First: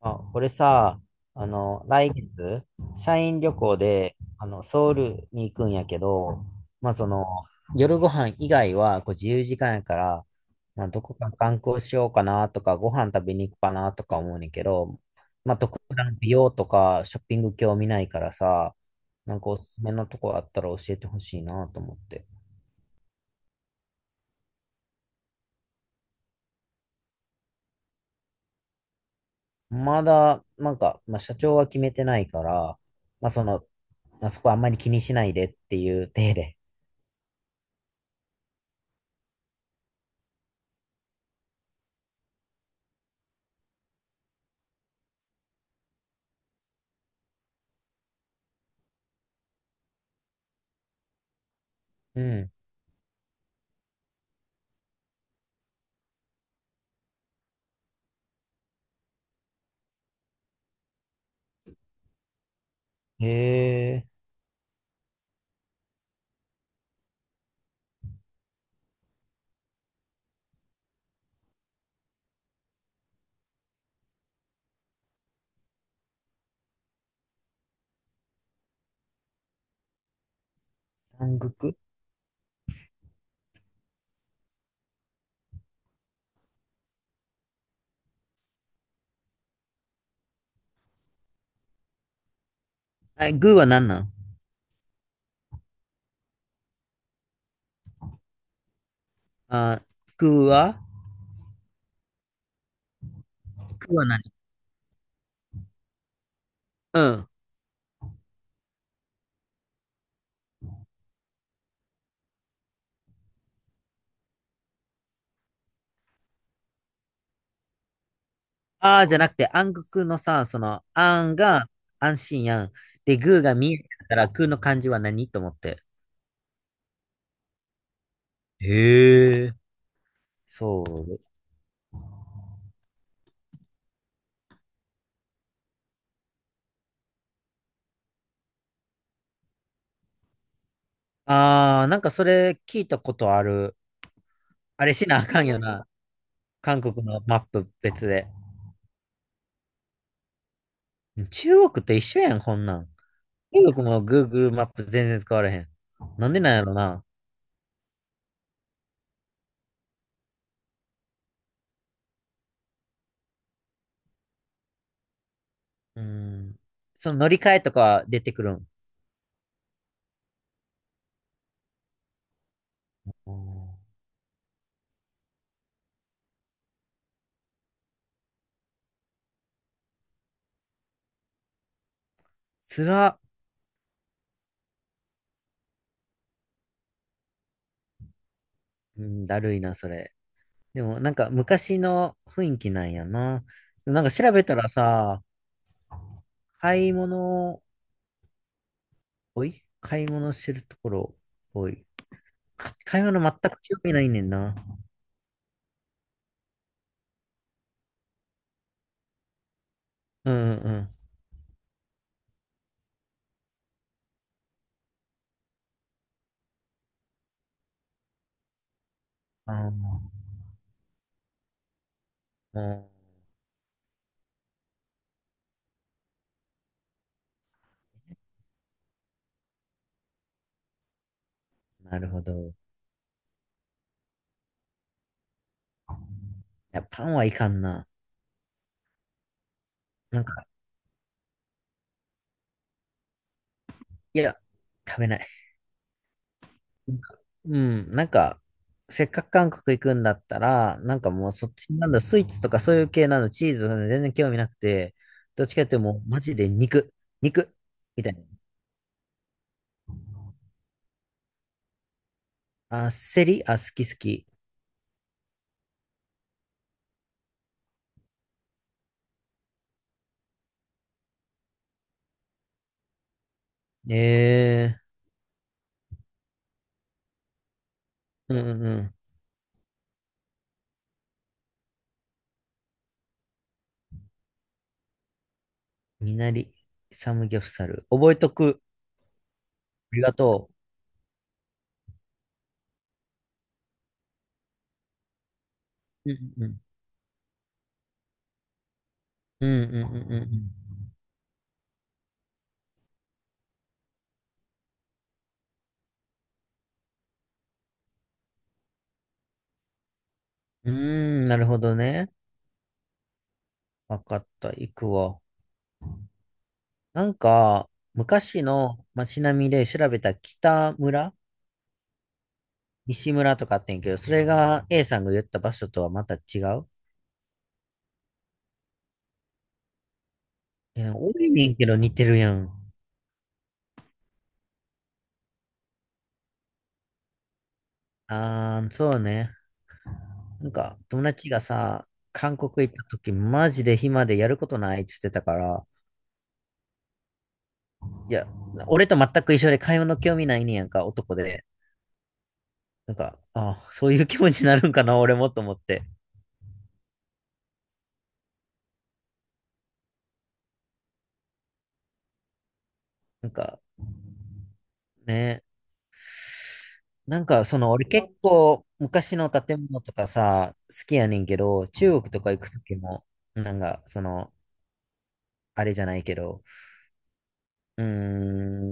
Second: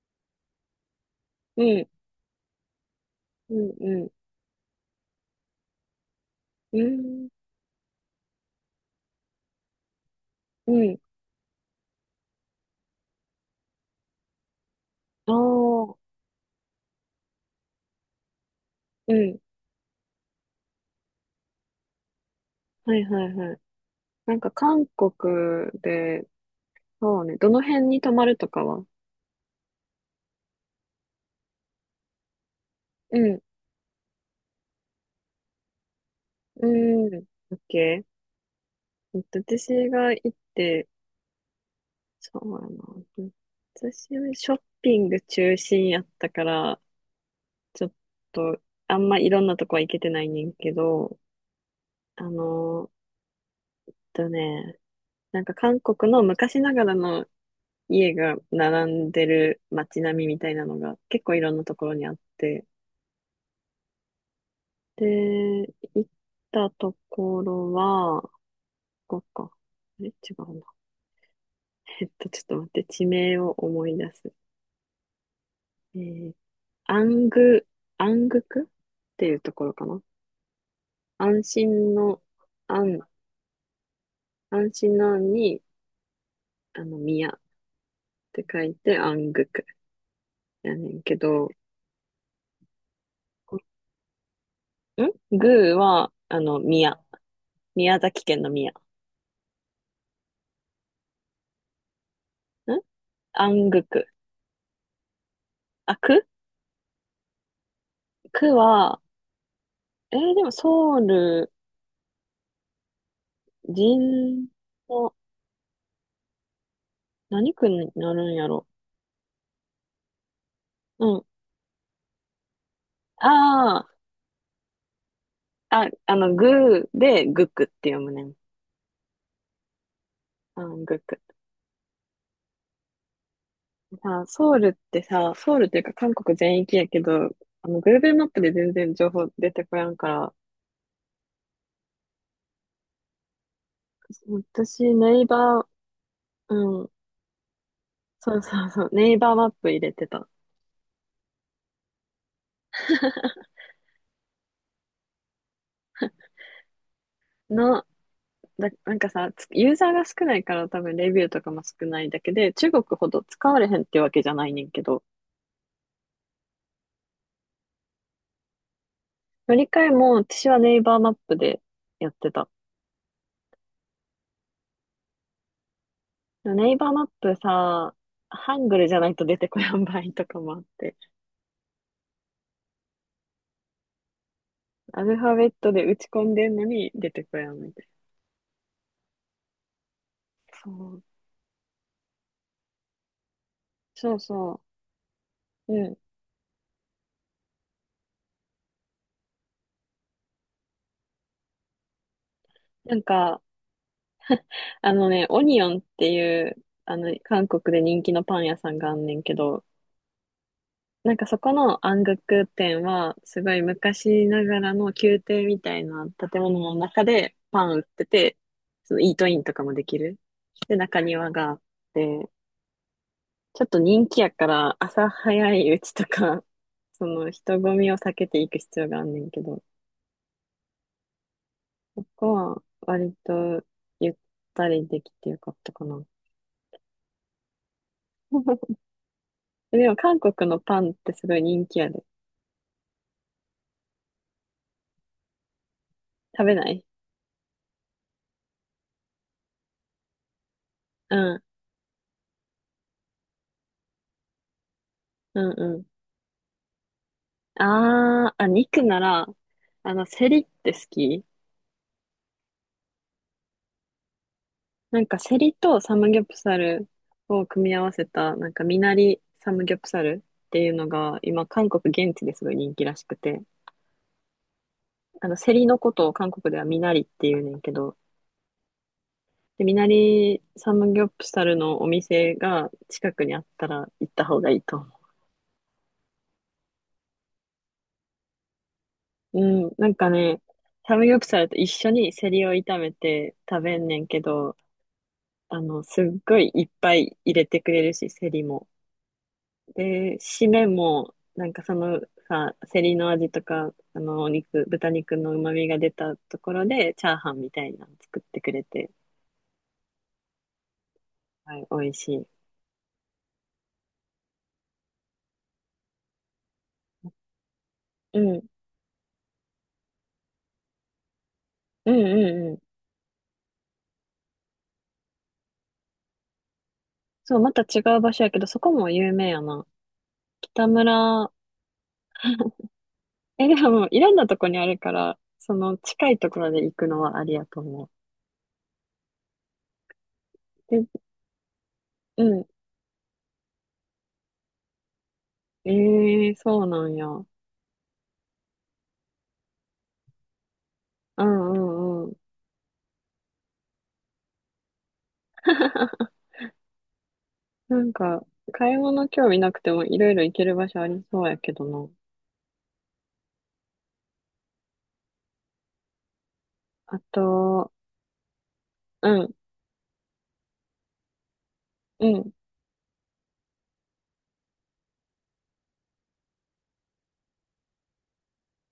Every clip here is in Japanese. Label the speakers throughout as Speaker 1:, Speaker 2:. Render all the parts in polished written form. Speaker 1: あ、俺さ、
Speaker 2: うん、
Speaker 1: 来月、社員旅
Speaker 2: うん、
Speaker 1: 行
Speaker 2: うん、
Speaker 1: で、ソウルに行くんやけど、
Speaker 2: う
Speaker 1: まあ、その、
Speaker 2: ん、
Speaker 1: 夜ご飯以外は、こう、自由時間やから、
Speaker 2: う
Speaker 1: まあ、
Speaker 2: ん、
Speaker 1: どこか観光しようかなとか、ご飯食べに行くかなとか思うねんけど、
Speaker 2: あ
Speaker 1: まあ、特
Speaker 2: あ、
Speaker 1: 段美容とかショッピング興味ないからさ、
Speaker 2: う
Speaker 1: な
Speaker 2: ん、
Speaker 1: んかおすすめのとこあったら教えてほしいなと思って。
Speaker 2: はいはいはい。なんか韓国で、そうね、どの辺に泊まるとかは？
Speaker 1: まだ、なんか、まあ、社長は決めてないから、
Speaker 2: う
Speaker 1: まあ、
Speaker 2: ん、
Speaker 1: その、まあ、そこはあんまり気にしないでっていう体で。
Speaker 2: うん、オッケー。私が行って、そうやな。私はショッピング中心やったから、ちょっと、あんまいろんなとこは行けてないねんけど、
Speaker 1: う
Speaker 2: あ
Speaker 1: ん。
Speaker 2: のーえっとね、なんか韓国の昔ながらの家が並んでる街並みみたいなのが結構いろんなところにあって、
Speaker 1: へえ、
Speaker 2: で、行ったところは、ここか。あれ違うな。ちょっと待って、地名を思い出す。えー、アング、アングクっていうところかな。
Speaker 1: 南
Speaker 2: 安
Speaker 1: 国。
Speaker 2: 心の、安、安心の安に、宮って書いて、安グクやねんけど、
Speaker 1: あ、グーは何なん。
Speaker 2: グーは、宮。宮崎県の宮。
Speaker 1: あ、グーは
Speaker 2: ん安グ
Speaker 1: グーは
Speaker 2: ク。
Speaker 1: 何。
Speaker 2: あ、く
Speaker 1: うん。
Speaker 2: 区は、でもソウル、人の、何区になるんやろ。
Speaker 1: あーじゃなくて、暗黒のさ、その、
Speaker 2: う
Speaker 1: あ
Speaker 2: ん。
Speaker 1: んが安心やん。で、グーが見え
Speaker 2: あ
Speaker 1: たから、グーの漢字は何と思って。
Speaker 2: ああ、グーでグクって読むねん。
Speaker 1: へえ。
Speaker 2: あ
Speaker 1: そ
Speaker 2: ー、グ
Speaker 1: う。
Speaker 2: ク。ソウルってさ、ソウルっていうか韓国全域やけど、Google マップで全然情報出てこやんから、
Speaker 1: ああ、なんかそれ聞いたことある。あ
Speaker 2: 私、
Speaker 1: れしな
Speaker 2: ネイ
Speaker 1: あ
Speaker 2: バ
Speaker 1: かんよな。
Speaker 2: ー、
Speaker 1: 韓
Speaker 2: うん、
Speaker 1: 国のマップ別で。
Speaker 2: そうそうそう、ネイバーマップ入れてた。
Speaker 1: 中国と一緒やん、こんなん。中国も Google マップ全然使われへん。なんでなんやろな。
Speaker 2: の、なんかさ、ユーザーが少ないから多分レビューとかも少ないだけで、中国ほど使われへんってわけじゃないねんけど、
Speaker 1: うん。その乗り換えとかは出てくるん。
Speaker 2: 乗り換えも、私はネイバーマップでやってた。
Speaker 1: おー、
Speaker 2: ネイバーマップさ、ハングルじゃないと出てこやん場合とかもあって、
Speaker 1: つら。
Speaker 2: アルファベットで打ち込んでんのに出てこやんみたい
Speaker 1: うん、だるいな、それ。
Speaker 2: な。そ
Speaker 1: でも、
Speaker 2: う。
Speaker 1: なんか昔の雰囲気なんやな。でもなんか
Speaker 2: そう
Speaker 1: 調べた
Speaker 2: そ
Speaker 1: らさ、
Speaker 2: う。うん。
Speaker 1: 買い物、おい買い物してるところ、おい。
Speaker 2: な
Speaker 1: 買
Speaker 2: ん
Speaker 1: い物全
Speaker 2: か、
Speaker 1: く興味ないねんな。
Speaker 2: あのね、オニオンっていう、韓国で人気のパン屋さんがあんねんけど、
Speaker 1: うんうんうん。
Speaker 2: なんかそこの暗黒店は、すごい昔ながらの宮廷みたいな建物の中でパン売ってて、そのイートインと
Speaker 1: あ
Speaker 2: か
Speaker 1: あ、
Speaker 2: もできる。で、中庭があって、
Speaker 1: う
Speaker 2: ちょっと人気やから朝早いうちとか、その人混みを避けていく必要があんねんけど、
Speaker 1: ん、な
Speaker 2: そ
Speaker 1: るほ
Speaker 2: こ
Speaker 1: ど。い
Speaker 2: は割とゆったりできてよかったかな。
Speaker 1: や、パンはいかんな。
Speaker 2: でも韓
Speaker 1: なんか、
Speaker 2: 国のパンってすごい人気やで。
Speaker 1: いや、食べない。
Speaker 2: 食べない。
Speaker 1: なんか、うん、なんか、せっかく韓国行くんだったら、なんか
Speaker 2: う
Speaker 1: もう
Speaker 2: ん、
Speaker 1: そっちなんだ、スイーツとかそういう系なの、チーズ、全然興味なくて、
Speaker 2: う
Speaker 1: どっち
Speaker 2: ん、
Speaker 1: かって
Speaker 2: う
Speaker 1: いうと
Speaker 2: ん、
Speaker 1: もうマジで肉、肉、みたいな。
Speaker 2: あーあ、肉なら、セリって好き？
Speaker 1: あ、セリ、あ、好き好き。
Speaker 2: なんかセリとサムギョプサルを組み合わせた、なんかミナリサムギョプサルっていうのが、今、韓国現地ですごい人気らしくて、
Speaker 1: ええ。
Speaker 2: セリのことを韓国ではミナリっていうねんけど、
Speaker 1: うんうんうん。
Speaker 2: で、ミナリサムギョプサルのお店が近くにあったら行った方がいいと思
Speaker 1: みなり、サムギョプサル。覚えとく。
Speaker 2: う。うん、なん
Speaker 1: あり
Speaker 2: か
Speaker 1: が
Speaker 2: ね、
Speaker 1: と
Speaker 2: サムギョプサルと一緒にセリを炒めて食べんねんけど、すっ
Speaker 1: う。う
Speaker 2: ご
Speaker 1: んう
Speaker 2: い
Speaker 1: ん
Speaker 2: いっぱい入れてくれるし、セリも。
Speaker 1: うん。うん
Speaker 2: で、
Speaker 1: う
Speaker 2: 締め
Speaker 1: ん
Speaker 2: も、なんかそのさ、セリの味とか、お肉、豚肉の旨味が出たところで、チャーハンみたいなの作ってくれて、
Speaker 1: うんうん。うーん、なる
Speaker 2: は
Speaker 1: ほ
Speaker 2: い、
Speaker 1: ど
Speaker 2: 美味
Speaker 1: ね。
Speaker 2: しい。
Speaker 1: わかった。行くわ。なんか、
Speaker 2: うん、
Speaker 1: 昔
Speaker 2: う
Speaker 1: の街並みで調べた北村、
Speaker 2: ん、うん、うん。
Speaker 1: 西村とかあってんけど、それが A さんが言った場所とはまた違う。
Speaker 2: そう、また違う場所やけど、そこも有名やな。北
Speaker 1: え、多い
Speaker 2: 村、
Speaker 1: ねんけど似てるやん。
Speaker 2: え、でも、いろんなとこにあるから、その近いところで行くのはありやと思う。
Speaker 1: あー、そうね。なんか、
Speaker 2: で、
Speaker 1: 友達がさ、
Speaker 2: う
Speaker 1: 韓
Speaker 2: ん。
Speaker 1: 国行った時、マジで暇でやることないって言ってたから、
Speaker 2: ええ、そうなんや。う
Speaker 1: いや、俺と全く一緒で買い物興味ないねんやんか、男
Speaker 2: ん、
Speaker 1: で。
Speaker 2: うん。
Speaker 1: なんか、あ、そういう気持ちになるんかな、俺もと思って。
Speaker 2: なんか、買い物興味なくてもいろいろ行ける場所ありそうやけどな。
Speaker 1: なんか、ね。
Speaker 2: あ
Speaker 1: なんか、そ
Speaker 2: と、
Speaker 1: の、俺結構、
Speaker 2: う
Speaker 1: 昔の
Speaker 2: ん、
Speaker 1: 建物とかさ、好きやねんけど、中
Speaker 2: う
Speaker 1: 国とか
Speaker 2: ん。
Speaker 1: 行く時も、なんか、その、あれじゃないけど、うー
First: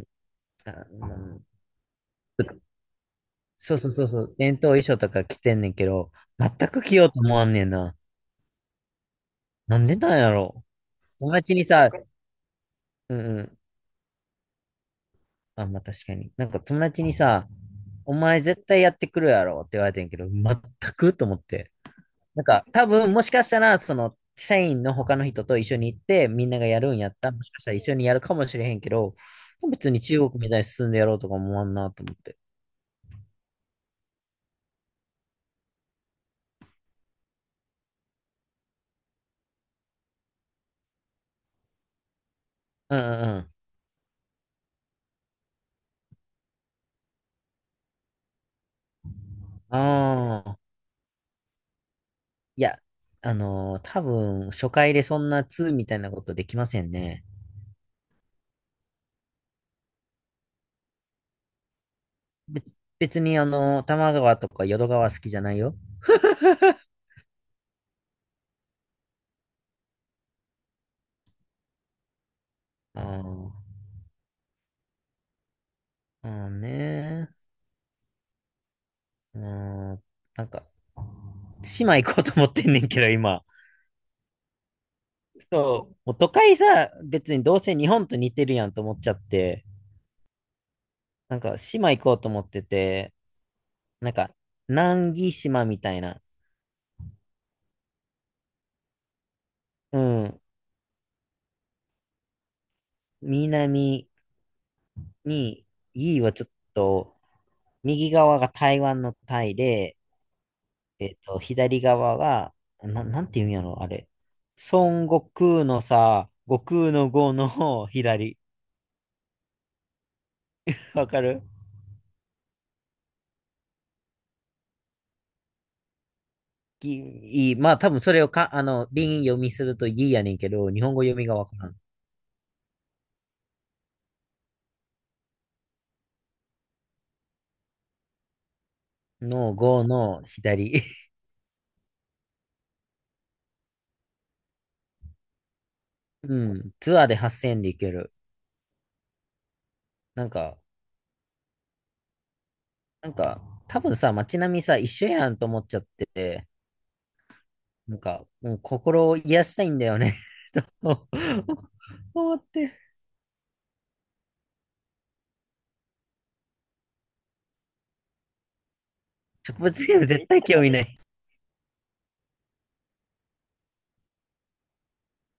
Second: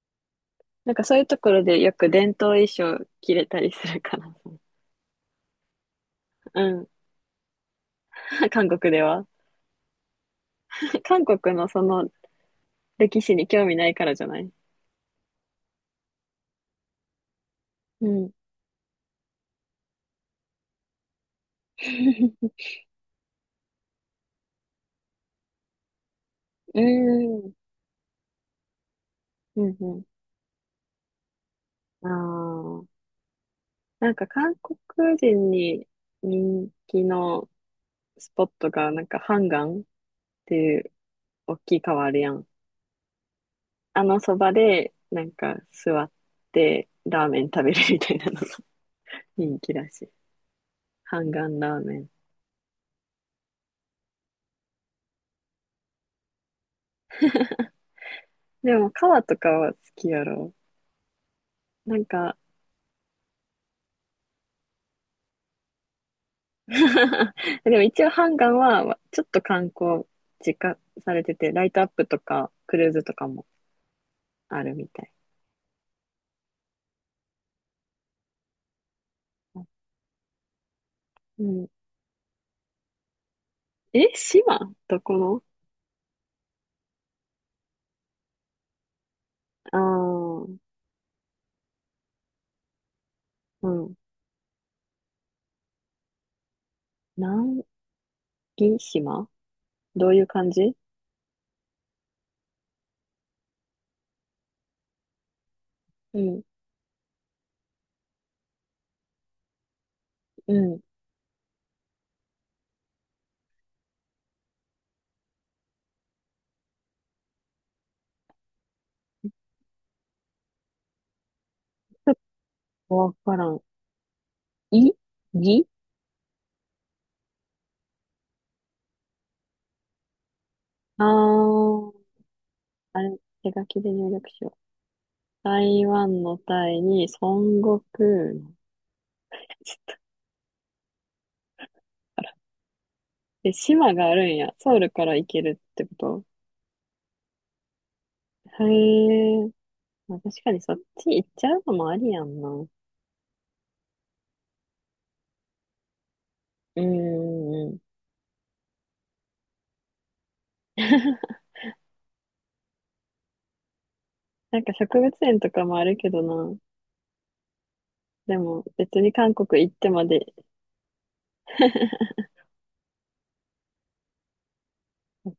Speaker 1: ん。あ、
Speaker 2: なんか
Speaker 1: う
Speaker 2: そういうと
Speaker 1: ん、
Speaker 2: ころでよく伝統衣装着れたり
Speaker 1: そう
Speaker 2: す
Speaker 1: そう
Speaker 2: る
Speaker 1: そう
Speaker 2: か
Speaker 1: そ
Speaker 2: らさ。
Speaker 1: う。伝統衣装とか着てんねんけど、全
Speaker 2: う
Speaker 1: く
Speaker 2: ん。
Speaker 1: 着ようと思わんねんな。
Speaker 2: 韓国では。
Speaker 1: なんでなんやろ。
Speaker 2: 韓
Speaker 1: 友達
Speaker 2: 国
Speaker 1: に
Speaker 2: のそ
Speaker 1: さ、
Speaker 2: の
Speaker 1: う
Speaker 2: 歴史
Speaker 1: んう
Speaker 2: に
Speaker 1: ん。
Speaker 2: 興味ないからじゃない？
Speaker 1: あ、まあ確かに。なんか友達にさ、
Speaker 2: う
Speaker 1: お
Speaker 2: ん。
Speaker 1: 前絶対やってくるやろって言われてんけど、全くと思って。なん か多分もしかしたら、その、社員の他の人と一緒に行って、みんなが
Speaker 2: う
Speaker 1: やるんやったら、も
Speaker 2: ん。
Speaker 1: しかしたら一緒にやるかもしれへんけど、
Speaker 2: うん、
Speaker 1: 別に
Speaker 2: う
Speaker 1: 中国みたいに進んでやろうとか思わんなと
Speaker 2: ん。
Speaker 1: 思って。
Speaker 2: ああ。なんか韓国人に人気のスポットが、なんかハンガンっていう大きい川あるやん。
Speaker 1: うんうんうん。
Speaker 2: あのそばで、なんか座ってラーメン食べるみたいなのが 人気らしい。
Speaker 1: ああ。
Speaker 2: ハンガンラーメン。
Speaker 1: いや、多分、初回でそんな2みたいなことできませんね。
Speaker 2: でも、川とかは好きやろ。なんか
Speaker 1: べ別に、多摩川とか淀川好きじゃないよ。
Speaker 2: でも一応ハンガンは、ちょっと観光実家されてて、ライトアップとか、クルー
Speaker 1: あ
Speaker 2: ズとかも
Speaker 1: ー、
Speaker 2: あるみたい。
Speaker 1: まあーねー。うーん、なんか、
Speaker 2: うん。
Speaker 1: 島行こうと思ってんねんけど、今。
Speaker 2: え、島どこの？
Speaker 1: そう、もう都会さ、別にどうせ日本と似てるやんと思っちゃって、
Speaker 2: ああー、
Speaker 1: なんか、島行こうと思ってて、
Speaker 2: うん。
Speaker 1: なんか、南紀島みたいな、
Speaker 2: 南紀島
Speaker 1: う
Speaker 2: どういう
Speaker 1: ん、
Speaker 2: 感じ？
Speaker 1: 南に、い
Speaker 2: う
Speaker 1: いは
Speaker 2: ん、
Speaker 1: ちょっと、右側が台湾のタイで、
Speaker 2: うん。
Speaker 1: 左側が、なんていうんやろ、あれ。孫悟空のさ、悟空の悟の左。わかる。
Speaker 2: わからん。いぎ、
Speaker 1: ぎ、いい。まあ、多分それを、か、輪読みするといいやねんけど、日本語
Speaker 2: ああ
Speaker 1: 読みがわからん。
Speaker 2: ー、あれ、手書きで入力しよう。台湾のタイに孫悟空の。
Speaker 1: の悟の左。
Speaker 2: え、島があるんや。ソウルから行けるってこ と？
Speaker 1: うん。ツアーで8,000でいける。
Speaker 2: へえ。まあ、
Speaker 1: なん
Speaker 2: 確か
Speaker 1: か、
Speaker 2: にそっち行っちゃうのもありやんな。うん、
Speaker 1: なんか、多分さ、街並みさ、一緒やんと思っちゃってて、
Speaker 2: うん、うん。
Speaker 1: なんか、もう心を癒したいんだよね と思って。
Speaker 2: なんか植物園とかもあるけどな。でも別に韓
Speaker 1: 植
Speaker 2: 国
Speaker 1: 物
Speaker 2: 行ってま
Speaker 1: 園絶
Speaker 2: で。
Speaker 1: 対興味ない。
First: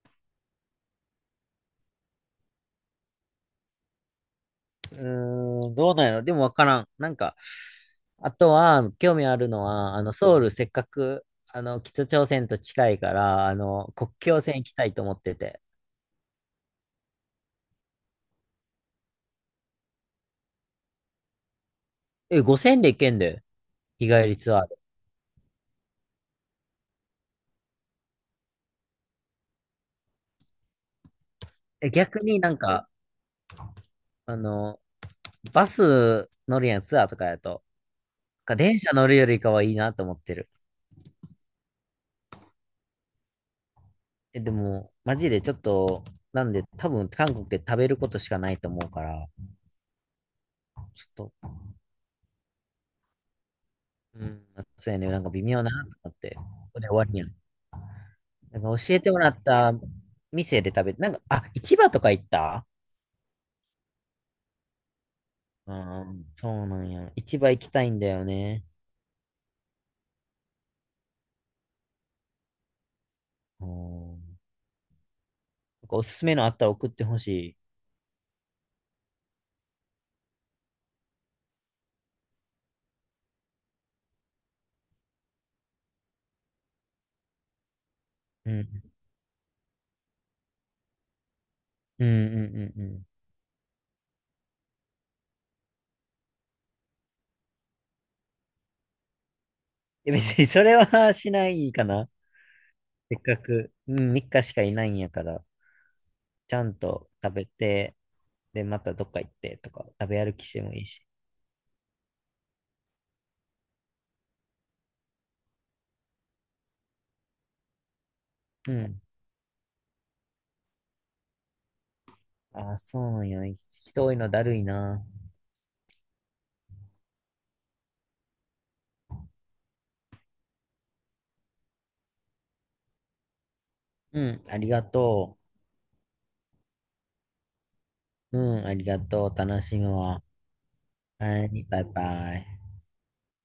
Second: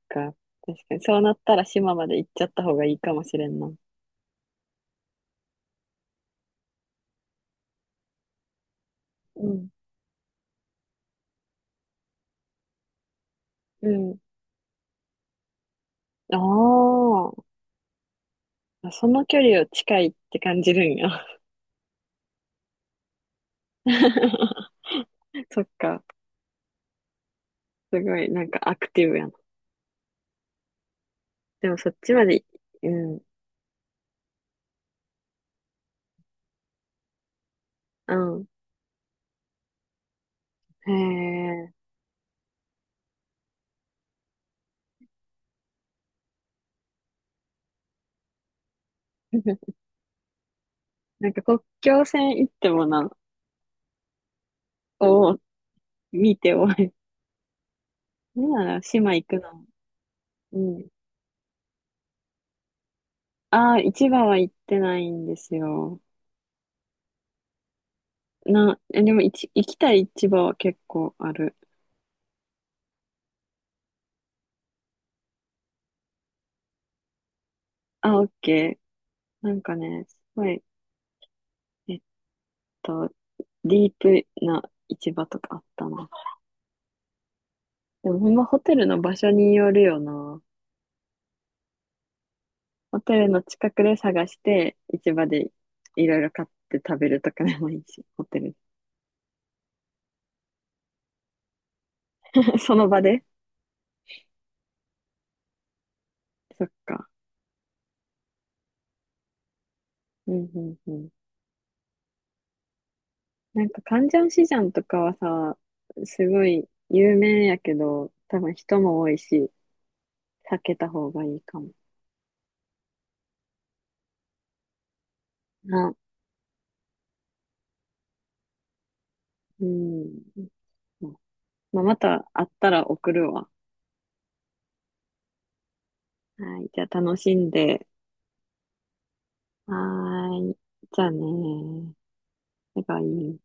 Speaker 2: か。確かにそうなったら島まで行っちゃった方がいいかもしれんな。
Speaker 1: うーん、どうなんやろ。でもわからん。なんか、あとは、興味あ
Speaker 2: う
Speaker 1: るの
Speaker 2: ん。
Speaker 1: は、ソウル、せっかく、北朝鮮と近いから、
Speaker 2: う
Speaker 1: 国
Speaker 2: ん。
Speaker 1: 境線行きたいと思ってて。
Speaker 2: ああ、その距離を近いって感じるんや。
Speaker 1: え、5,000で行けんで、日帰りツアーで。
Speaker 2: そっか。すごい、なんかアクティブやな。でもそ
Speaker 1: え、
Speaker 2: っち
Speaker 1: 逆
Speaker 2: ま
Speaker 1: に
Speaker 2: で、
Speaker 1: なんか、
Speaker 2: うん、
Speaker 1: あの、バス乗るやん、ツアーとかやと。
Speaker 2: うん。
Speaker 1: なんか電車乗るよりかはいいなと思ってる。
Speaker 2: へ
Speaker 1: え、でも、マジでちょっと、なんで、多分、韓国で食べることしかないと思うから、
Speaker 2: え。
Speaker 1: ちょ
Speaker 2: な
Speaker 1: っ
Speaker 2: んか
Speaker 1: と、
Speaker 2: 国境線行ってもな、
Speaker 1: うん、そうやね、なんか
Speaker 2: を
Speaker 1: 微妙だなと思って、
Speaker 2: 見
Speaker 1: こ
Speaker 2: てお
Speaker 1: こで
Speaker 2: い。
Speaker 1: 終わりやん。
Speaker 2: なん
Speaker 1: なん
Speaker 2: な
Speaker 1: か
Speaker 2: ら
Speaker 1: 教えて
Speaker 2: 島
Speaker 1: も
Speaker 2: 行
Speaker 1: ら
Speaker 2: く
Speaker 1: っ
Speaker 2: の。
Speaker 1: た
Speaker 2: う
Speaker 1: 店で食
Speaker 2: ん。
Speaker 1: べて、なんか、あ、市場とか行った。
Speaker 2: ああ、市場は行ってないんです
Speaker 1: う
Speaker 2: よ。
Speaker 1: ん、そうなんや。市場行きたいんだよね。
Speaker 2: な、え、でもいち行きたい市場は結構ある。
Speaker 1: うん。なんかおすすめのあったら送ってほしい。
Speaker 2: あ、オッケー。なんかね、すごい、えっと、ディープな市場とかあったな。でもほんま
Speaker 1: う
Speaker 2: ホ
Speaker 1: ん。
Speaker 2: テルの場所によるよな。
Speaker 1: うんうんうんう
Speaker 2: ホ
Speaker 1: ん。
Speaker 2: テルの近くで探して、市場でいろいろ買って食べるとかでもいいし、ホテル。
Speaker 1: え、別にそれは しないかな。
Speaker 2: その場
Speaker 1: せっ
Speaker 2: で、
Speaker 1: かく、うん、3日しかいないんやから、ちゃ
Speaker 2: そっ
Speaker 1: ん
Speaker 2: か。
Speaker 1: と食べて、で、またどっか行ってとか、食べ
Speaker 2: う
Speaker 1: 歩き
Speaker 2: ん、
Speaker 1: し
Speaker 2: う
Speaker 1: ても
Speaker 2: ん、
Speaker 1: いい
Speaker 2: う
Speaker 1: し。
Speaker 2: ん。なんか、カンジャンシジャンとかはさ、すごい有名やけど、多分
Speaker 1: う
Speaker 2: 人も
Speaker 1: ん。
Speaker 2: 多いし、避けた方がいいかも。
Speaker 1: ああ、そうなんや。人多いのだるいな。
Speaker 2: な、うん。まあ、また会ったら送るわ。
Speaker 1: うん、ありがと
Speaker 2: はい。じゃあ楽しんで。
Speaker 1: う。うん、ありがとう。楽
Speaker 2: は
Speaker 1: しむわ。
Speaker 2: ーい。じゃあね
Speaker 1: はい、バイ
Speaker 2: ー。
Speaker 1: バイ。
Speaker 2: バイバイ。